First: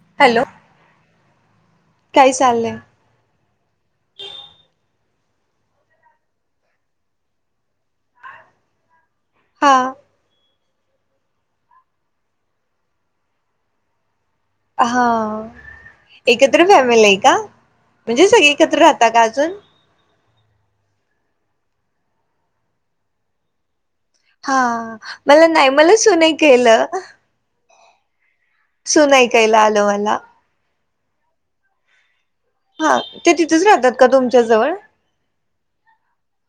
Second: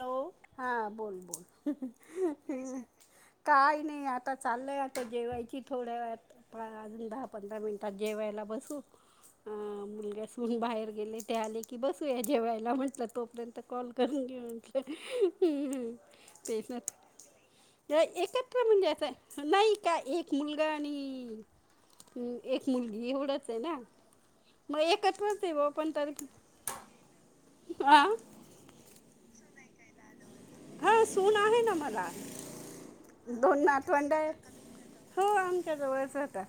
Hello, हा बोल बोल, काय चाललंय काय नाही आता चाललंय जेवायची थोड्या वेळात, अजून दहा पंधरा मिनिटात जेवायला बसू. ह हा मुलग्या सूण बाहेर. गेले ते आले की बसूया जेवायला म्हटल तोपर्यंत कॉल करून घेऊ. हा ते एकत्र फॅमिली आहे का म्हणजे सगळे एकत्र म्हणजे राहता आता का अजून नाही का एक मुलगा आणि हम्म, एक मुलगी एवढंचे ना. हा मग एकत्रच मला आहे बा नाही पण मला सुन तरी ऐकेल. हा. सुन आयकायला आल मला. हा सून आहे ना मला. हा ते तिथेच दोन राहतात का नातवंडय. तुमच्या जवळ हो आमच्या जवळच राहता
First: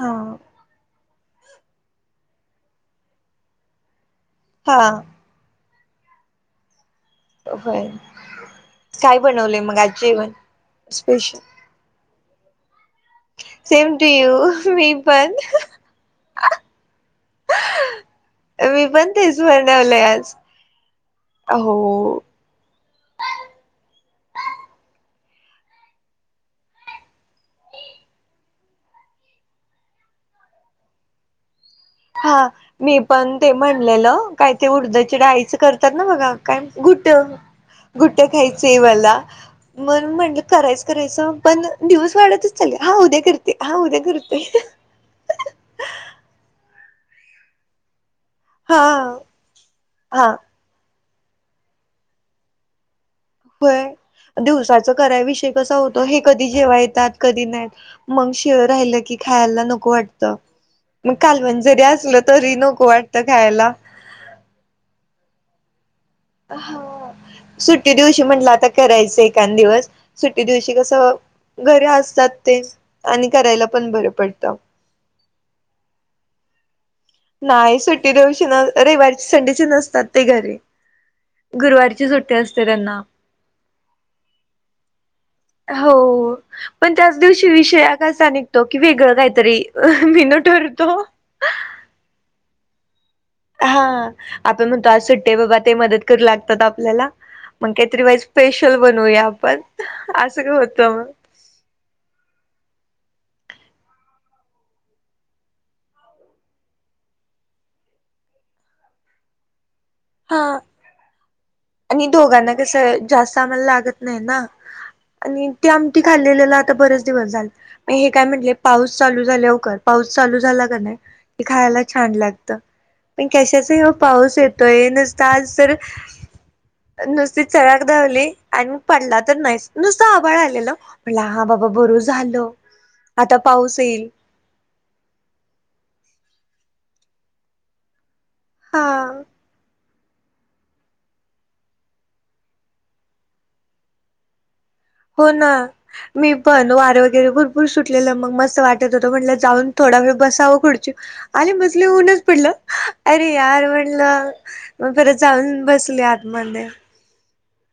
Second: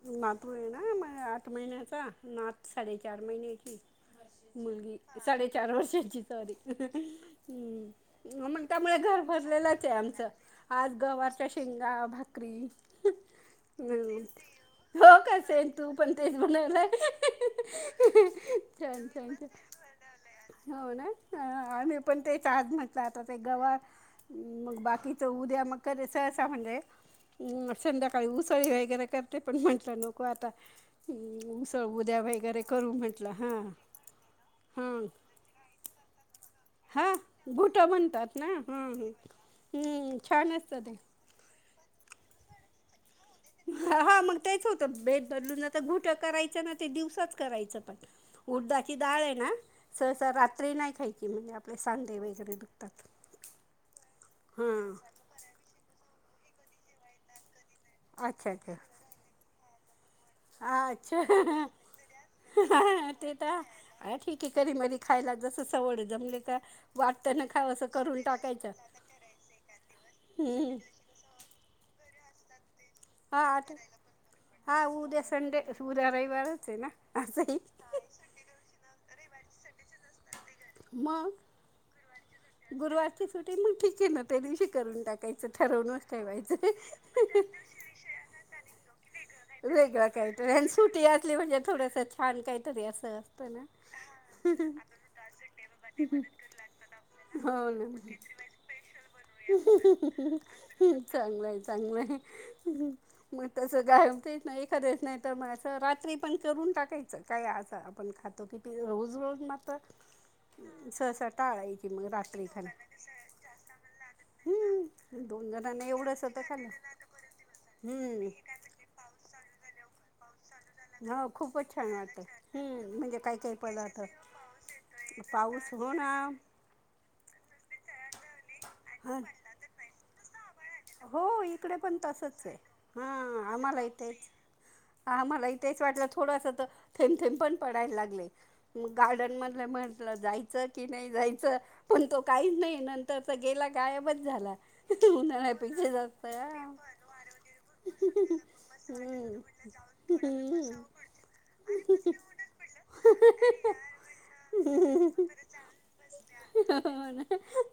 हा नातू ये ना म आठ महिन्याचा नात साडेचार महिन्याची. हा मुलगी साडे चार वर्षाची सॉरी. होय हम्म, मग त्यामुळे काय घर बनवलंय मग भरलेलंचे आज आमचं. जेवण आज स्पेशल गवारच्या शेंगा, भा करी. सेम टू यू मी हो पण का सेम तू पण तेच बनवलय मी छान- पण छान तेच बनवलंय आज हो ना आम्ही हो पण तेच आहात म गवार म बाकीचं उद्या म रसा म्हणजे संध्याकाळी उसळी वगैरे करते पण म्हणटल नको आता हम्म उस हा मी पण ते म्हणलेलं काय ते हां उडदाच्या डाळीच करतात ना बघा काय घुट हां घुटं घुट म्हणतात ना खायचंय हां हां मला. म्हणून हम्म, म्हटलं छान असतं करायचं ते करायचं पण दिवस वाढतच चाल्या हा उद्या करते हा उद्या हा मग करते तेच होतं बेद बदलून जात घुट करायचं ना ते दिवसाच करायचं पण. हा उडदाची डाळ आहे ना हा सहसा रात्री नाही खायची. नेहमी आपले सांधे वगैरे दुखतात. होय दिवसाच हां कराय विषय कसा होत हे कधी जेवाय येतात कधी नाय येत मग अच्छा शिळ अच्छा राहिलं की खायला न को वाट अच्छा तरी नको वाटतं ते तर खायला अ ठीक आहे की मदी खायला जस हा असं सुट्टी करून दिवशी म्हटलं आता टाकायचं करायचं एकांद दिवस सुट्टी दिवशी हम्म. कसं घरी असतात तेच आणि हा करायला आता पण बरं पडत हा उद्या संडे असं उद्या रविवारच आहे ना असंही नाही सुट्टी देऊशी नाय रविवाारी संडेचे नसतात ते घरी मग गुरुवारची सुट्टी असते त्यांना. गुरुवारची सुटी मग ठीक आहे ना त्यादिवशी करून टाकायची हो पण त्याच दिवशी विषया हा कसा निघतो की वेगळं काय वेगळं काहीतरी आणि सुटी असली म्हणजे थोडस छान काही तरी असं असतं ना. हा आपण म्हणतो आज सुट्टी आहे बाबा ते मदत करू लागतात आपल्याला मग हो ना. काहीतरी वाईस स्पेशल बनूया आपण असं का होत मग चांगलंय चांगलंय. मग तस जाऊ तेच नाही एखादे वेळेस नाही तर मग असं रात्री पण करून टाकायचं काय असं आपण खातो पिती रोज रोज मात हा मग आणि रात्री दोघांना खाणं कस जास्त आम्हाला लागत नाही ना हम्म आणि दोन ते जणांना आमटी एवढंस तर खाल्लेलं खाल्लं आता बरेच दिवस झाल हे काय हम्म म्हंटले पाऊस चालू झाला हो काय पाऊस चालू झाला हो खूपच खायला छान वाटतं लागत हम्म म्हणजे पण काही काही कशाचं ह्यो पदार्थ पाऊस येत काय नुसता आज पाऊस तर हो ना नुसती चरा दावली आणि हा पडला तर नाहीच नुसता वळण हो इकडे पण तसच आहे आता हा पाऊस आम्हाला ही येईल तेच आम्हाला ही तेच वाटलं थोडस थेम थेम पण पडायला लागलेत हा मग गार्डन मधले म्हण जायचं की नाही जायचं, पण तो काहीच नाही, नंतरचा गेला गायबच झाला. हो ना. उन्हाळ्यापेक्षा जास्त मी हा. पण वारे वगैरे भरपूर सुटलेलं, मग मस्त वाटत होत म्हणटलं हम्म. जाऊन थोडा वेळ बसावं, हम्म. कुढची आली बजली होऊनच पडलं अरे यार म्हणलं मग परत जाऊन बसले आतमध्ये. [unintelligible]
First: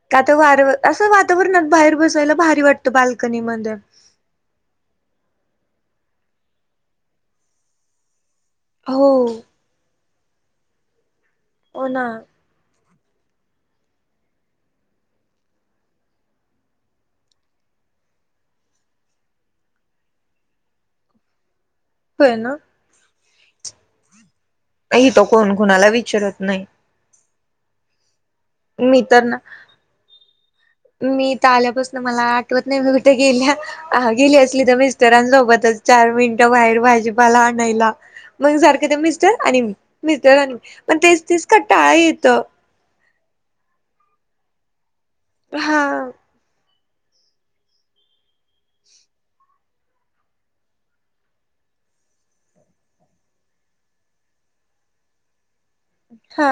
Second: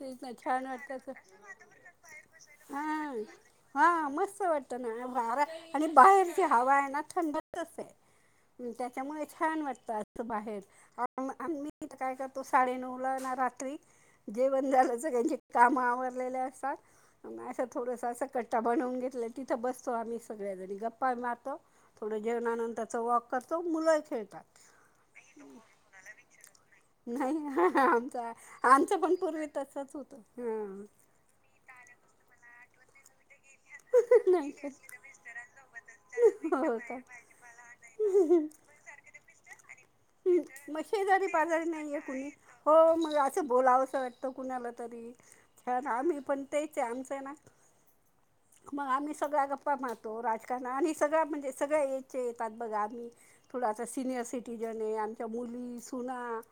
तेच ना काता वार छान वाटतं असं वातावरणात बाहेर. बसायला भारी हा वाटतं बाल्कनीमध्ये हा मस्त वाटत ना भारा. आणि बाहेर जी हवा आहे ना थंडच अस आहे. हो त्याच्यामुळे छान वाटतात. बाहेर. हो मी ना काय करतो साडेनऊ. रात्री जेवण झालं त्यांचे काम आवरलेले असतात. मग असं थोडस अस कट्टा बनवून घेतलं तिथं बसतो, आम्ही सगळ्याजणी गप्पा मारतो. थोडं होय ना जेवणानंतरचं वॉक. क तो मुलं खेळतात. नाही तो कोण कुणाला विचारत नाही. नाही आमचा [unintelligible] आमचं मी पण तर ना पूर्वी तसच होत. मी तर आल्यापासून. मला आठवत नाही मी कुठे गेल्या. हा गेली नाही असली का? तर मिस्टरांसोबतच चार मिनिटं हो बाहेर भाजीपाला आणायला, का मग सारखं ते मिस्टर आणि. ह मिस्टर आणि मी मग पण तेच शेजारी तेच पजारी कंटाळा नाहीये कुणी, येतं हो मग असं बोलावं असं वाटतं. कुणाला तरी. हा कारण आम्ही पण ते. आम् स ग् मारतो स म्हणजे सळेतात आ् [unintelligible] आच्या मुली [unintelligible] हा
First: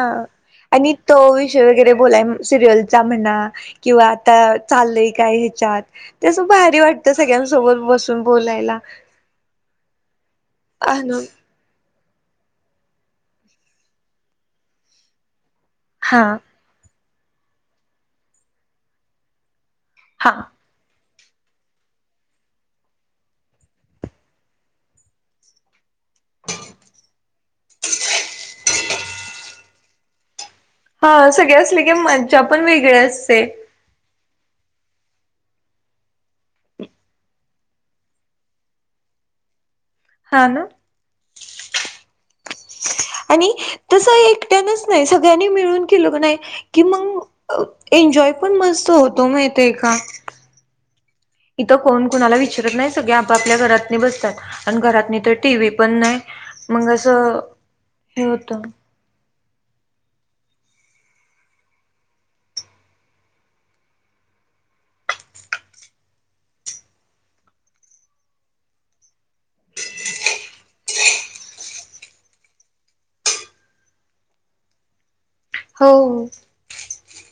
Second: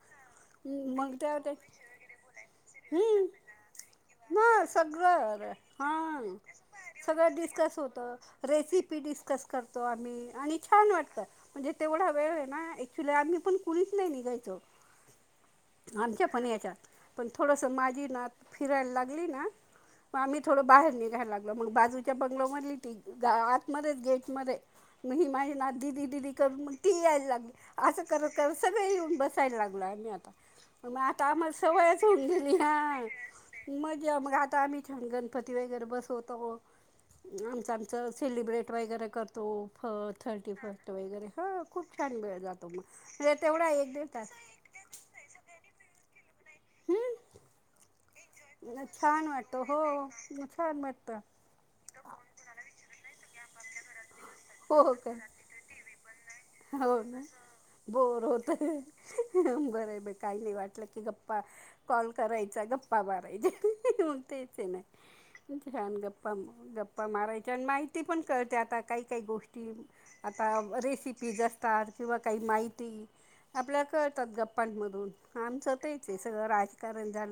आणि मग तो त्या ते विषय वगैरे बोलाय सिरियलचा हं, म्हणा किंवा आता ना चाललय, काय सगळं ह्याच्यात हां तेस भारी वाटत, सगळं डिस्कस सगळ्यांसोबत होतं बसून बोलायला, रेसिपी डिस्कस करतो आम्ही आणि छान अ वाटतं म्हणजे तेवढा वेळ आहे ना आम्ही पण कुणीच नाही निघायचो. हा आमच्या पण याच्यात. पण थोडस माझी नात फिरायला लागली ना. मग हा आम्हीथोड बाहेर निघलो. घ्यायला लागलं मग बाजूच्या बंगल मधली, ती आत मच गेट मध्ये मग ही माझी ना दिदी दिदी करून मग ती यायला लागली. असं करत कर सगळे येऊन बसायला लागलो आहे मी आता. मग आता हा आमला सगळे असले की सवयच होऊन मज्जा गेली पण वेगळी ह असते म मग आता आम्ही छान गणपती वगैरे बसवतो आमचं आमचं सेलिब्रेट वगैरे करतो हो हा थर्टी ना फर्स्ट वगैरे ह खूप छान वेळ जातो तुम आणि तसं एकट्यानच नाही सगळ्यांनी मिळून केलं नाही की हं? मांग एन्जॉय पण मस्त होतो माहितय का तर इथं कोण कुणाला विचारत नाही सगळे आपापल्या घरात बसतात आणि हो का? घरातनी तर टी व्ही पण नाही मग हो ना. असं हे बोर होत होतंय. बरं ब काही नाही वाटलं की गप्पा कॉल करायचा गप्पा मारायचा तेच नाही छान गप्पा गप्पा मारायच्या आणि माहिती पण कळते आता काही काही गोष्टी आता रेसिपीज असतात किंवा काही माहिती आपल्या कळतात गप्पांमधून आमचं तेच हो सगळं राजकारण झा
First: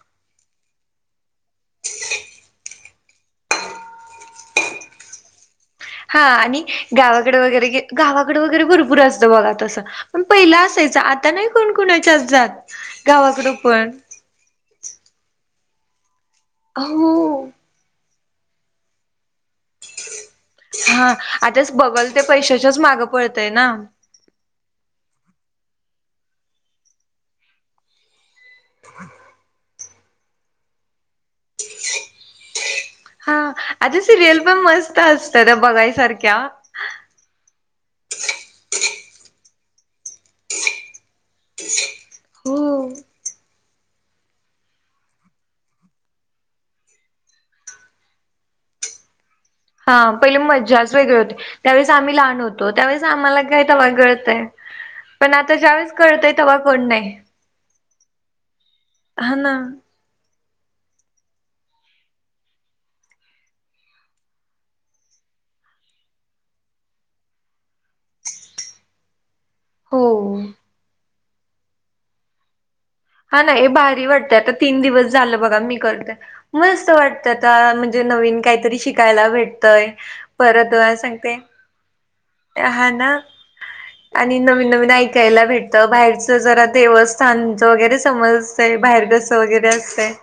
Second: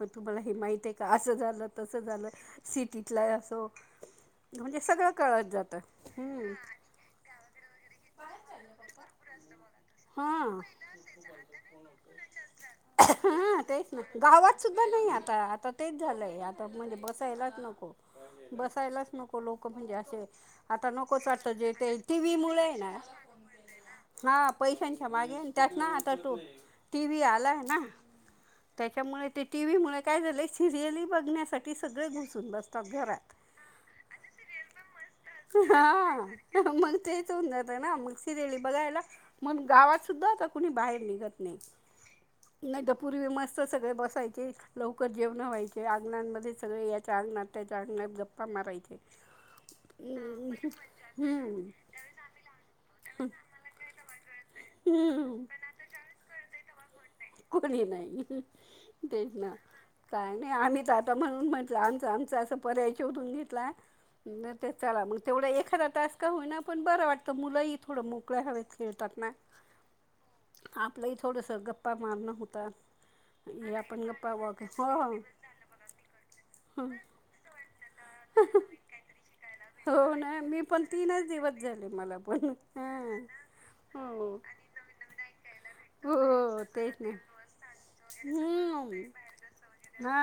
मग तुम्हाला हे माहित आहे का असं झालं तसं झालं सिटीतला असो म्हणजे सगळं कळत जातं हा हम्म आणि गावाकडे वगैरे गावाकडे वगैरे भरपूर असतं बघा तसं पण हा पहिला असायचं आता नाही कोण कोणाच्या जात गावाकड हा पण तेच ना गावात सुद्धा नाही आता आता तेच झालंय आता म्हणजे हो बसायलाच नको. बसायलाच नको लोक म्हणजे आसे हा आताच बघल ते पैशाच्याच आहे ना मागं पळतय ना च्या मागे त्यात ना आता तो टी. व्ही आलाय ना त्याच्यामुळे ते टी. व्ही मूळ काय झालंय सिरियल बघण्यासाठी सगळे घुसून बसतात घरात. [unintelligible] सिरीयल पण मस्त असतात हा बघायसारख्या. मग तेच होऊन जात ना मग सिरियली बघायला मग गावात सुुद्धा आता कुणी बाहेर निघत नाही हो. नाही तर पूर्वी मस्त सगळे बसायचे लवकर जेवणं व्हायचे अंगणामध्ये सगळे याच्या अंगणात त्याच्या अंगणात गप्पा मारायचे. हा पहिले हम्म, मज्जाच वेगळे होते हम्म, त्यावेळेस आम्ही लहान होतो त्यावेळेस आम्हाला काय तवा कळतय पण हम्म, आता ज्यावेेळेस कळतय तवा कोण नाही कोणीही नाही. तेच ना काय आणि आम्ही तर आता म्हणून म्हटलं आमचं आमच असा पर्याय शोधून घेतला तर ते चला मग तेवढा एखादा तास का होईना पण बरं वाटतं मुलंही थोडं मोकळ्या हवेत खेळतात ना हो थोडसं गप्प पा मारन होता हा ना हे भारी वाटतं आता तीन दिवस हो झालं बघा मी करतय हो मस्त वाटत आता म्हणजे नवीन काहीतरी शिकायला भेट तय हो ना मी परत पण तीनच सांगते दिवस झाले मला पण हा ना हो आणि नवीन नवीन ऐकायला भेटत बाहेरच हो जरा तेच ना देवस्थान वगैरे समजतय हम्म बाहेर कस वगैरे असतंय हा.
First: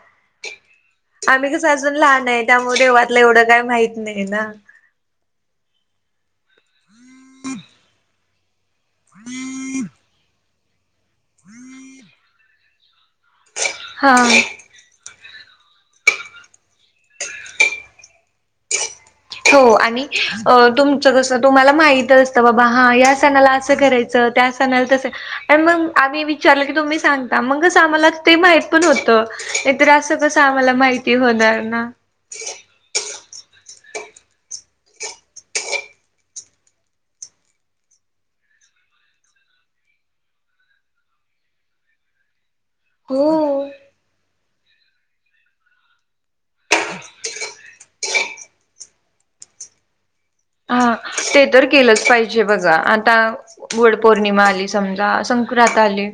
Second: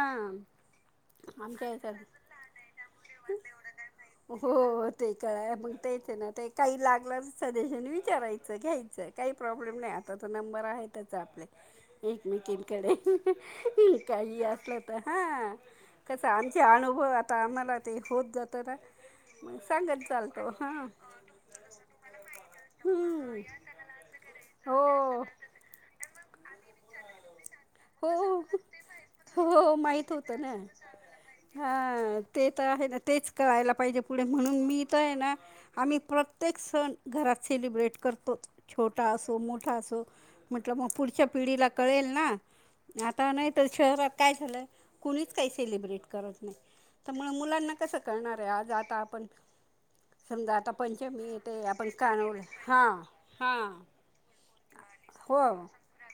आम्ही कसं आमच्या अजून याच्यात लहान आहे त्यामुळे देवातलं एवढं काय माहित नाही ना. हो ते कळाय मग तेच आहे ना ते काही लागत सजेशन विचारायचं घ्यायचं काही प्रॉब्लेम नाही आता बर आहेत एकमेकी कडे ह हा काही अस असलं तर हा कसं आमचे अनुभव आता आम्हाला ते होत जात ना मग हो सांगत आणि चालतो हा तुमच कस तुम्हाला माहित असतं बाबा हा या हम्म सणाला असं करायचं त्या हो सणाला तसं मग आम्ही विचारल की तुम्ही सांगता मगच आम्हाला ते हो माहित पण होतं हो नाही तर माहित असं होतं कसं ना आम्हाला माहिती होणार ना हा ते तर आहे ना तेच कळायला पाहिजे पुढे म्हणून मी तर आहे ना आम्ही प्रत्येक सण घरात सेलिब्रेट करतोच छोटा असो मोठा असो म्हटलं मग पुढच्या पिढीला कळेल ना आता नाही हो. तर शहरात काय झालंय कुणीच काही सेलिब्रेट करत नाही तर मुलांना कसं करणार आहे आज आता पण हा ते तर केलंच कानवले पाहिजे बघा हां आता हां वड पौर्णिमा आली समजा हो संक्रांत आली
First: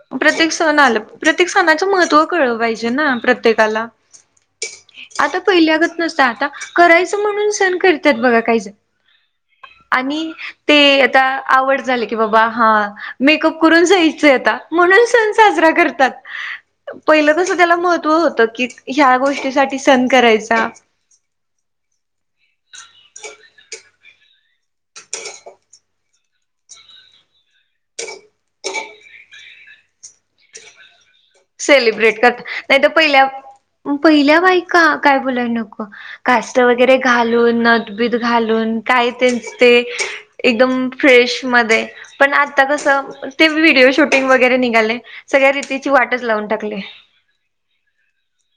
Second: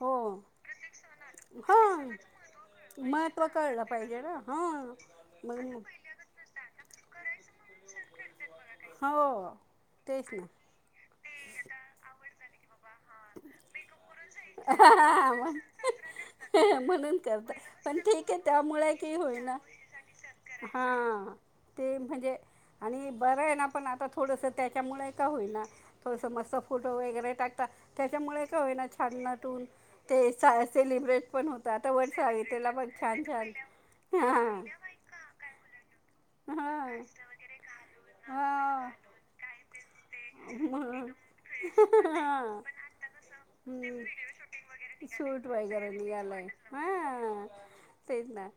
हो प्रत्येक सण प्रत्येक सणाचं हां महत्त्व कळ पाहिजे महत्त्व कळलं प्रत्येकाला पाहिजे ना हां आता मग पहिल्यागत नसतं करायचं म्हणून सन करतात बघा काही हो आणि तेच ना ते आवड झाली की बाबा हा मेकअप करून जायचं आता म्हणून सण मग साजरा करतात म्हणून पहिलं करता कसं त्याला पण महत्त्व ठीक आहे होतं की त्यामुळे ह्या होईना गोष्टीसाठी सण करायचा हां राहिना पण आता थोडस त्याच्यामुळे का होईल ना थोडस मस्त फोटो वगैरे टाकतात त्याच्यामुळे का होईना छाननातून ते सेलिब्रेट पण होतं आता वट सेलब्रेट कर सावित्रीला नाही बघ तर छान पहिल्या छान पहिल्या हां बायका काय बोलायला नको काष्टा वगैरे हां घालून नत घालून हां काय ते एकदम म्हणून फ्रेश मध्ये पण हां आता कस ते व्हिडिओ हं शूटिंग वगैरे निघाले सूट सगळ्या वगैरे रितीची वाट हा तेच ना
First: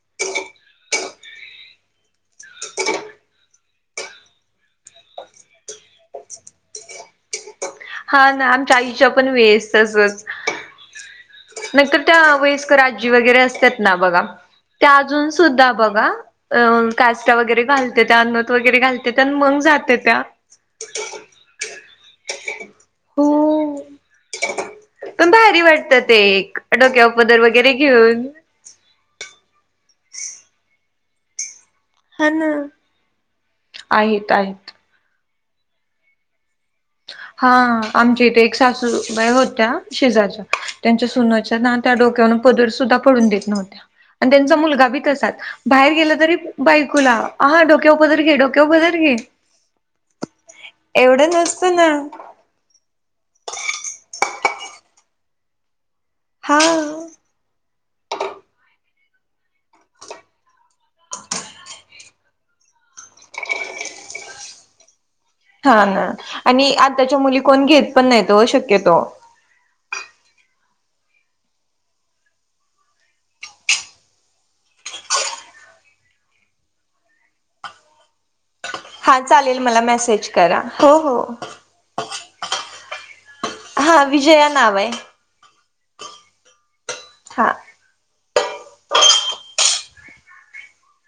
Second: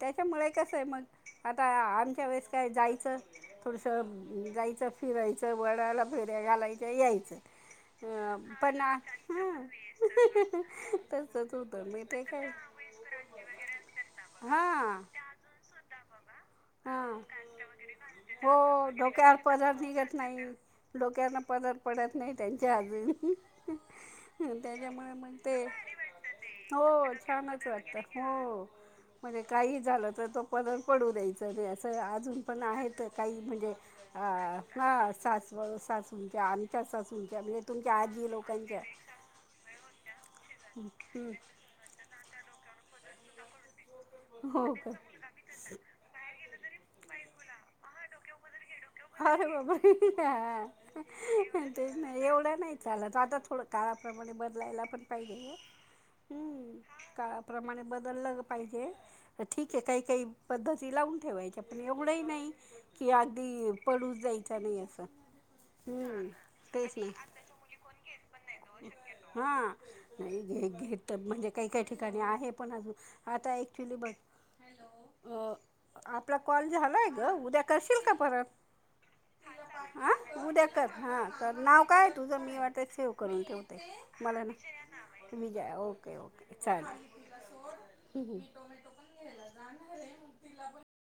त्याच्यामुळे कस आहे मग आता आमच्या वेळेस काय जायचं थोडसं जायचं फिरायचं वडाला फेऱ्या घालायच्या यायचं. हा अ ना आम पण हा ताईच्या पण वेळेस तसंच तसंच होतं नाहीतर मी त्या ते काय वयस्कर आजी वगैरे असतात ना बघा त्या हां अजून सुद्धा ब [unintelligible] अ हां काष्टा वगैरे घालते त्या अ नथ हो वगैरे घालते त्या आणि डोक्यावर मग पदर जाते निघत त्या. नाही डोक्यावरनं पदर पडत नाही त्यां हो त्याच्यामुळे पण मग भारी ते वाटतं ते एक डोक्यावर हो पदर छानच वगैरे वाटत घेऊन. हो. म्हणजे काही झालं तर तो पदर पडू द्यायचा [unintelligible] तर हा अजून ना. पण आहेत काही म्हणजे आहेत अ आहेत. ह साच [unintelligible] हा आमच्या इथे एक सासूबाई होत्या शेजाच्या त्यांच्या हम्म सुनच्या ना त्या डोक्यावरन पदर सुद्धा पडून देत नव्हत्या. आणि त्यांचा हो मुलगा का बी तसाच बाहेर गेलं तरी बायकुला हा डोक्याव पदर घे डोक अरे बाबा एवढं हा नसतं तेच ना एवढं नाही चालंत आता थोडं काळाप्रमा बदलायला पण पाहिजे हो. हा. हम्म काळा प्रमाणे बदललं पाहिजे ठीक आहे काही काही पद्धती लावून ठेवायच्या पण एवढंही नाही की अगदी पडूच द्यायचा नाही असं हा ना हम्म आणि तेच ना. आताच्या मुली कोण घेत पण नाही हो शक्यतो. हा नाही घे घेत म्हणजे काही काही ठिकाणी आहे पण अजून आता ऍक्च्युली बघ आपला कॉल झालाय ग उद्या करशील का परत. हा चालेल मला हा मेसेज करा. उद्या हो हो. त्याचेेव करून ठेवते हा मला विजया ना नाव आहे तुम्ही जा ओके ओके चालेल. हा हम्म मी टोमॅटो पण घ्यायला जाणार आहे मग तिला पण